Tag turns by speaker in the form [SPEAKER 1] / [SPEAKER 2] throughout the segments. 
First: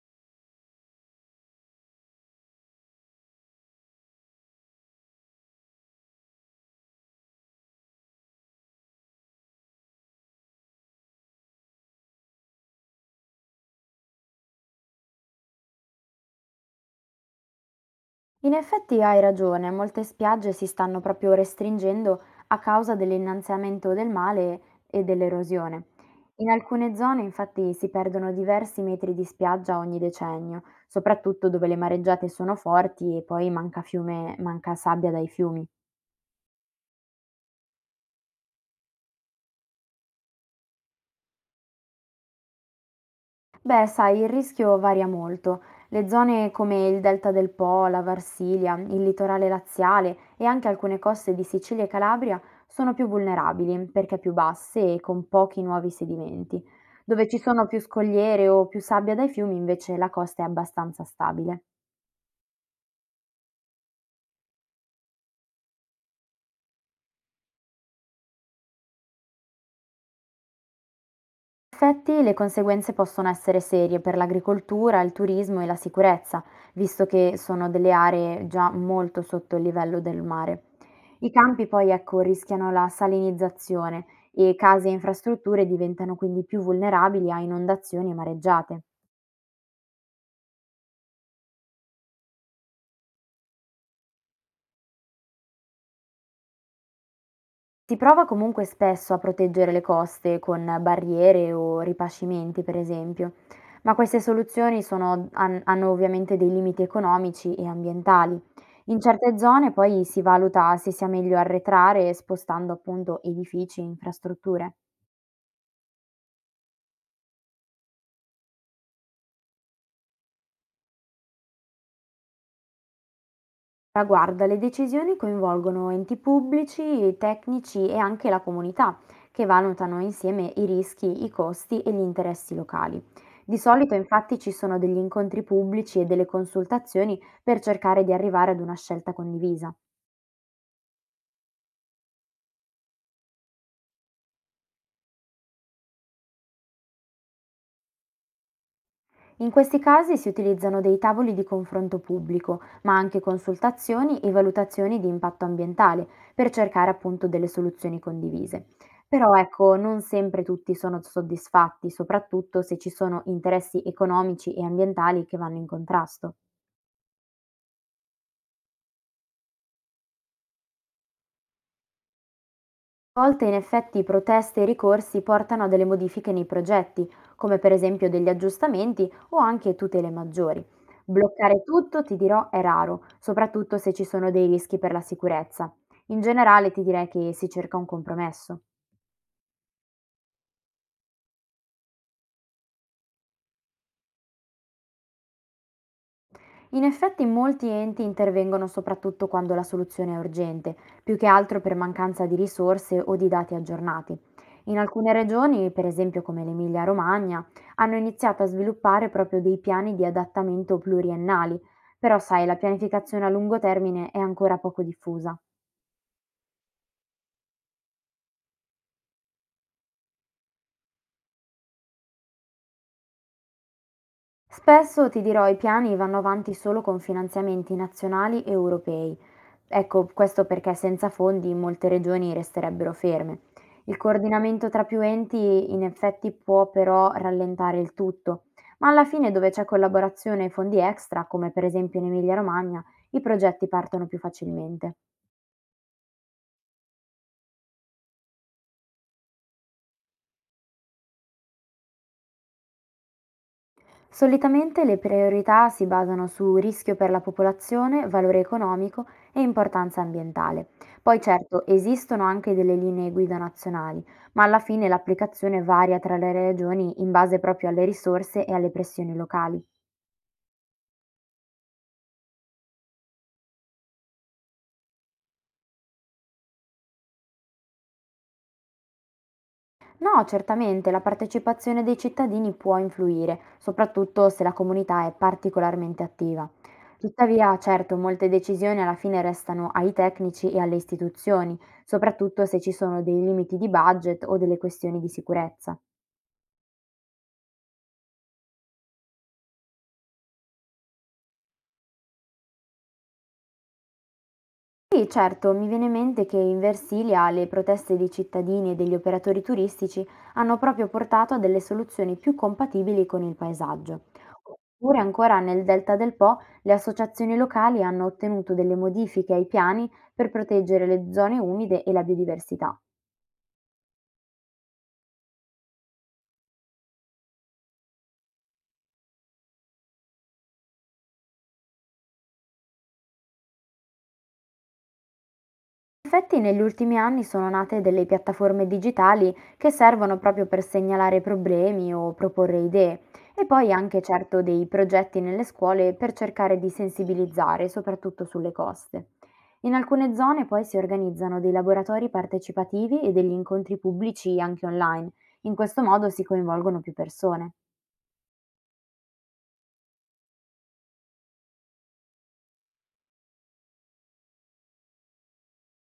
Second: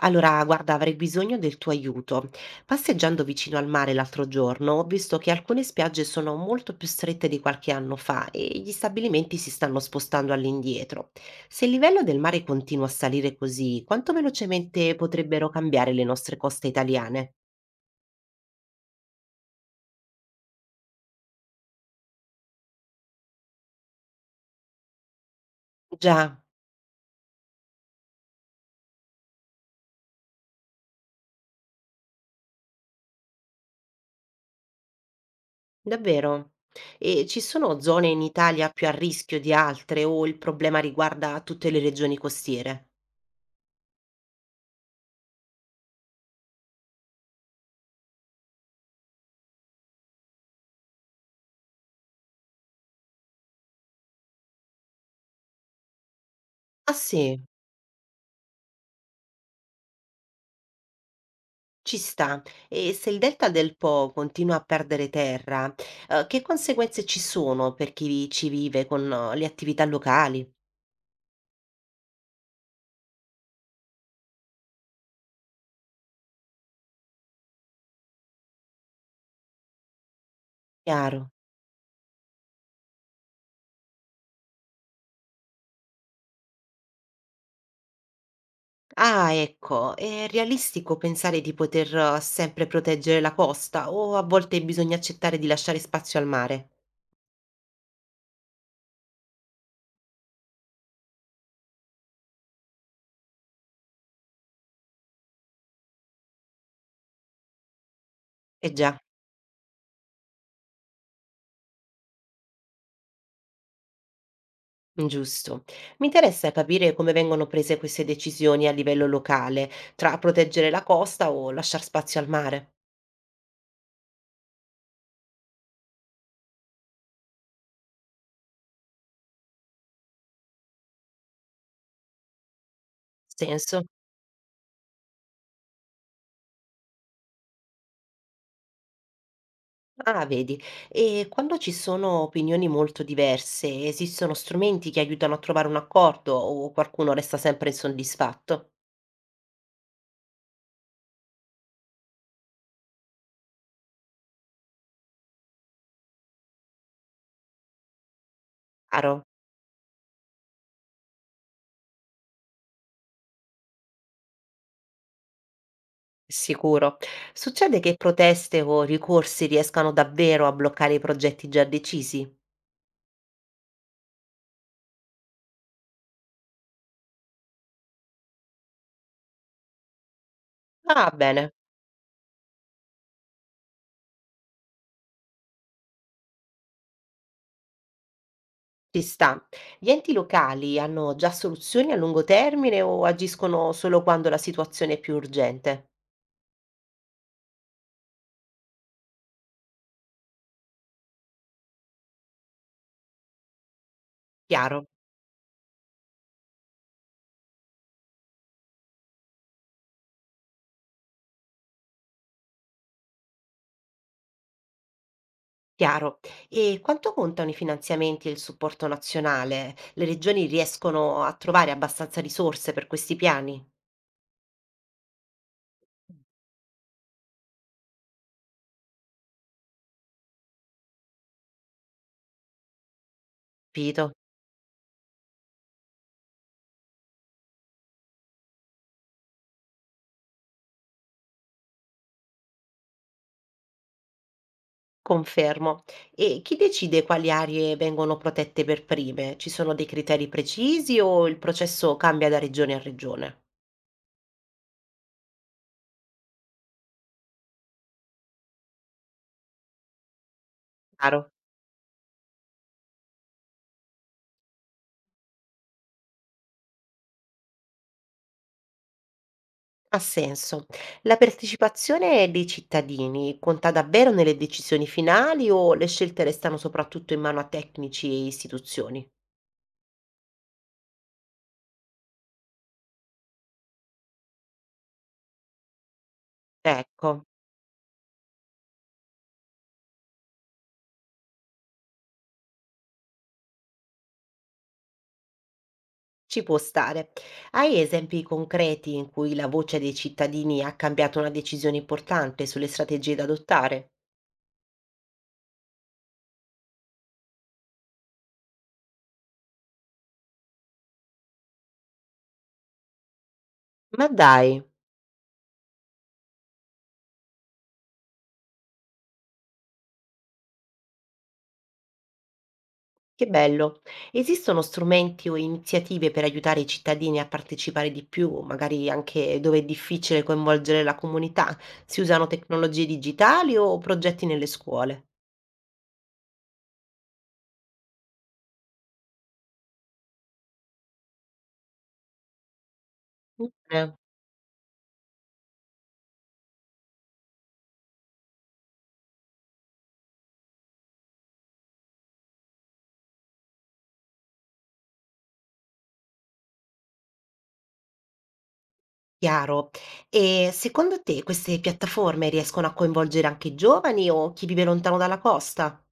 [SPEAKER 1] Allora, guarda, avrei bisogno del tuo aiuto. Passeggiando vicino al mare l'altro giorno, ho visto che alcune spiagge sono molto più strette di qualche anno fa e gli stabilimenti si stanno spostando all'indietro. Se il livello del mare continua a salire così, quanto velocemente potrebbero cambiare le nostre coste italiane?
[SPEAKER 2] In effetti hai ragione, molte spiagge si stanno proprio restringendo a causa dell'innalzamento del mare e dell'erosione.
[SPEAKER 1] Già,
[SPEAKER 2] In alcune zone infatti si perdono diversi metri di spiaggia ogni decennio, soprattutto dove le mareggiate sono forti e poi manca fiume, manca sabbia dai fiumi.
[SPEAKER 1] davvero. E ci sono zone in Italia più a rischio di altre o il problema riguarda tutte le regioni costiere?
[SPEAKER 2] Beh, sai, il rischio varia molto. Le zone come il delta del Po, la Varsilia, il litorale laziale e anche alcune coste di Sicilia e Calabria sono più vulnerabili perché più basse e con pochi nuovi sedimenti.
[SPEAKER 1] Ah
[SPEAKER 2] Dove ci
[SPEAKER 1] sì.
[SPEAKER 2] sono più scogliere o più sabbia dai fiumi, invece, la costa è abbastanza stabile.
[SPEAKER 1] Ci sta. E se il delta del Po continua a perdere terra, che conseguenze ci sono per chi vi ci vive con le attività locali?
[SPEAKER 2] In effetti le conseguenze possono essere serie per l'agricoltura, il turismo e la sicurezza, visto che sono delle aree già molto sotto il livello del mare.
[SPEAKER 1] Chiaro.
[SPEAKER 2] I campi poi, ecco, rischiano la salinizzazione e case e infrastrutture diventano quindi più vulnerabili a inondazioni e mareggiate.
[SPEAKER 1] Ah, ecco, è realistico pensare di poter sempre proteggere la costa o a volte bisogna accettare di lasciare spazio al mare?
[SPEAKER 2] Si prova comunque spesso a proteggere le coste con barriere o ripascimenti, per esempio, ma queste soluzioni hanno ovviamente dei limiti economici e ambientali.
[SPEAKER 1] Eh già,
[SPEAKER 2] In certe zone poi si valuta se sia meglio arretrare spostando appunto edifici e infrastrutture.
[SPEAKER 1] giusto. Mi interessa capire come vengono prese queste decisioni a livello locale, tra proteggere la costa o lasciar spazio al mare.
[SPEAKER 2] Ma guarda, le decisioni coinvolgono enti pubblici, tecnici e anche la comunità, che valutano insieme i rischi, i costi e gli interessi locali. Di
[SPEAKER 1] Senso?
[SPEAKER 2] solito infatti ci sono degli incontri pubblici e delle consultazioni per cercare di arrivare ad una scelta condivisa.
[SPEAKER 1] Ah, vedi. E quando ci sono opinioni molto diverse, esistono strumenti che aiutano a trovare un accordo o qualcuno resta sempre insoddisfatto?
[SPEAKER 2] In questi casi si utilizzano dei tavoli di confronto pubblico, ma anche consultazioni e valutazioni di impatto ambientale per cercare appunto delle soluzioni condivise.
[SPEAKER 1] Chiaro,
[SPEAKER 2] Però ecco, non sempre tutti sono soddisfatti, soprattutto se ci sono interessi economici e ambientali che vanno in contrasto.
[SPEAKER 1] sicuro. Succede che proteste o ricorsi riescano davvero a bloccare i progetti già decisi?
[SPEAKER 2] A volte in effetti proteste e ricorsi portano a delle modifiche nei progetti, come per esempio degli aggiustamenti o anche tutele maggiori.
[SPEAKER 1] Ah, bene,
[SPEAKER 2] Bloccare tutto, ti dirò, è raro, soprattutto se ci sono dei rischi per la sicurezza. In generale ti direi che si cerca un compromesso.
[SPEAKER 1] ci sta. Gli enti locali hanno già soluzioni a lungo termine o agiscono solo quando la situazione è più urgente?
[SPEAKER 2] In effetti molti enti intervengono soprattutto quando la soluzione è urgente, più che altro per mancanza di risorse o di dati aggiornati. In
[SPEAKER 1] Chiaro.
[SPEAKER 2] alcune regioni, per esempio come l'Emilia-Romagna, hanno iniziato a sviluppare proprio dei piani di adattamento pluriennali, però sai, la pianificazione a lungo termine è ancora poco diffusa.
[SPEAKER 1] Chiaro. E quanto contano i finanziamenti e il supporto nazionale? Le regioni riescono a trovare abbastanza risorse per questi piani?
[SPEAKER 2] Spesso, ti dirò, i piani vanno avanti solo con finanziamenti nazionali e europei. Ecco, questo perché senza fondi molte regioni resterebbero ferme. Il
[SPEAKER 1] Capito,
[SPEAKER 2] coordinamento tra più enti in effetti può però rallentare il tutto, ma alla fine dove c'è collaborazione e fondi extra, come per esempio in Emilia Romagna, i progetti partono più facilmente.
[SPEAKER 1] confermo. E chi decide quali aree vengono protette per prime? Ci sono dei criteri precisi o il processo cambia da regione a regione?
[SPEAKER 2] Solitamente le priorità si basano su rischio per la popolazione, valore economico e importanza ambientale. Poi
[SPEAKER 1] Chiaro,
[SPEAKER 2] certo esistono anche delle linee guida nazionali, ma alla fine l'applicazione varia tra le regioni in base proprio alle risorse e alle pressioni locali.
[SPEAKER 1] ha senso. La partecipazione dei cittadini conta davvero nelle decisioni finali o le scelte restano soprattutto in mano a tecnici e istituzioni?
[SPEAKER 2] No, certamente la partecipazione dei cittadini può influire, soprattutto se la comunità è particolarmente attiva.
[SPEAKER 1] Ecco.
[SPEAKER 2] Tuttavia, certo, molte decisioni alla fine restano ai tecnici e alle istituzioni, soprattutto se ci sono dei limiti di budget o delle questioni di sicurezza.
[SPEAKER 1] Ci può stare. Hai esempi concreti in cui la voce dei cittadini ha cambiato una decisione importante sulle strategie da adottare?
[SPEAKER 2] Sì, certo, mi viene in mente che in Versilia le proteste dei cittadini e degli operatori turistici hanno proprio portato a delle soluzioni più compatibili con il paesaggio.
[SPEAKER 1] Ma dai,
[SPEAKER 2] Oppure ancora nel Delta del Po le associazioni locali hanno ottenuto delle modifiche ai piani per proteggere le zone umide e la biodiversità.
[SPEAKER 1] che bello! Esistono strumenti o iniziative per aiutare i cittadini a partecipare di più, magari anche dove è difficile coinvolgere la comunità? Si usano tecnologie digitali o progetti nelle scuole?
[SPEAKER 2] In effetti negli ultimi anni sono nate delle piattaforme digitali che servono proprio per segnalare problemi o proporre idee e poi
[SPEAKER 1] Bene,
[SPEAKER 2] anche certo dei progetti nelle scuole per cercare di sensibilizzare, soprattutto sulle coste. In alcune zone poi si organizzano dei laboratori partecipativi e degli incontri pubblici anche online. In questo modo si coinvolgono più persone.
[SPEAKER 1] chiaro. E secondo te queste piattaforme riescono a coinvolgere anche i giovani o chi vive lontano dalla costa?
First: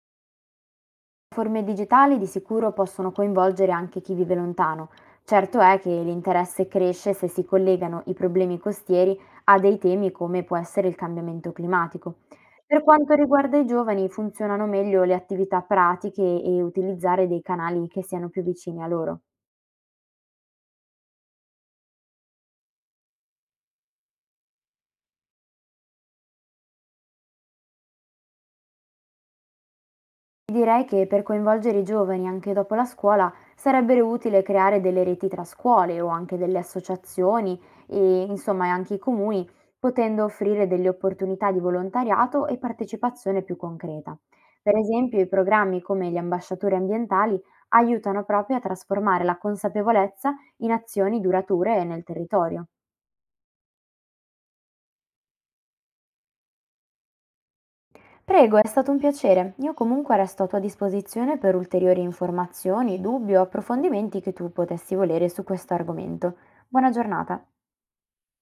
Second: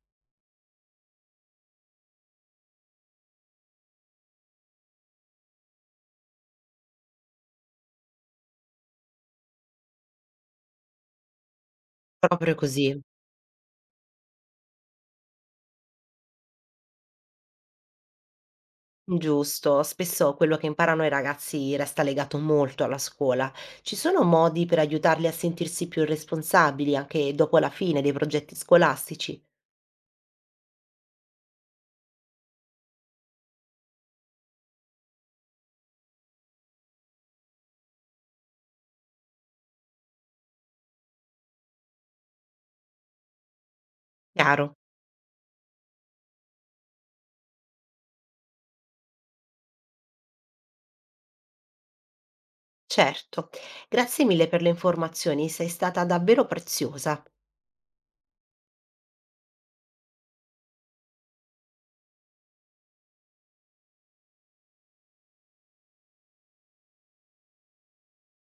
[SPEAKER 2] Forme digitali di sicuro possono coinvolgere anche chi vive lontano. Certo è che l'interesse cresce se si collegano i problemi costieri a dei temi come può essere il cambiamento climatico.
[SPEAKER 1] Proprio
[SPEAKER 2] Per
[SPEAKER 1] così.
[SPEAKER 2] quanto riguarda i giovani, funzionano meglio le attività pratiche e utilizzare dei canali che siano più vicini a loro.
[SPEAKER 1] Giusto, spesso quello che imparano i ragazzi resta legato molto alla scuola. Ci sono modi per aiutarli a sentirsi più responsabili anche dopo la fine dei progetti scolastici?
[SPEAKER 2] Direi che per coinvolgere i giovani anche dopo la scuola sarebbe utile creare delle reti tra scuole o anche delle associazioni e insomma anche i comuni, potendo offrire delle opportunità di volontariato e partecipazione più concreta. Per
[SPEAKER 1] Chiaro.
[SPEAKER 2] esempio, i programmi come gli ambasciatori ambientali aiutano proprio a trasformare la consapevolezza in azioni durature nel territorio.
[SPEAKER 1] Certo. Grazie mille per le informazioni, sei stata davvero preziosa.
[SPEAKER 2] Prego, è stato un piacere. Io comunque resto a tua disposizione per ulteriori informazioni, dubbi o approfondimenti che tu potessi volere su questo argomento. Buona giornata.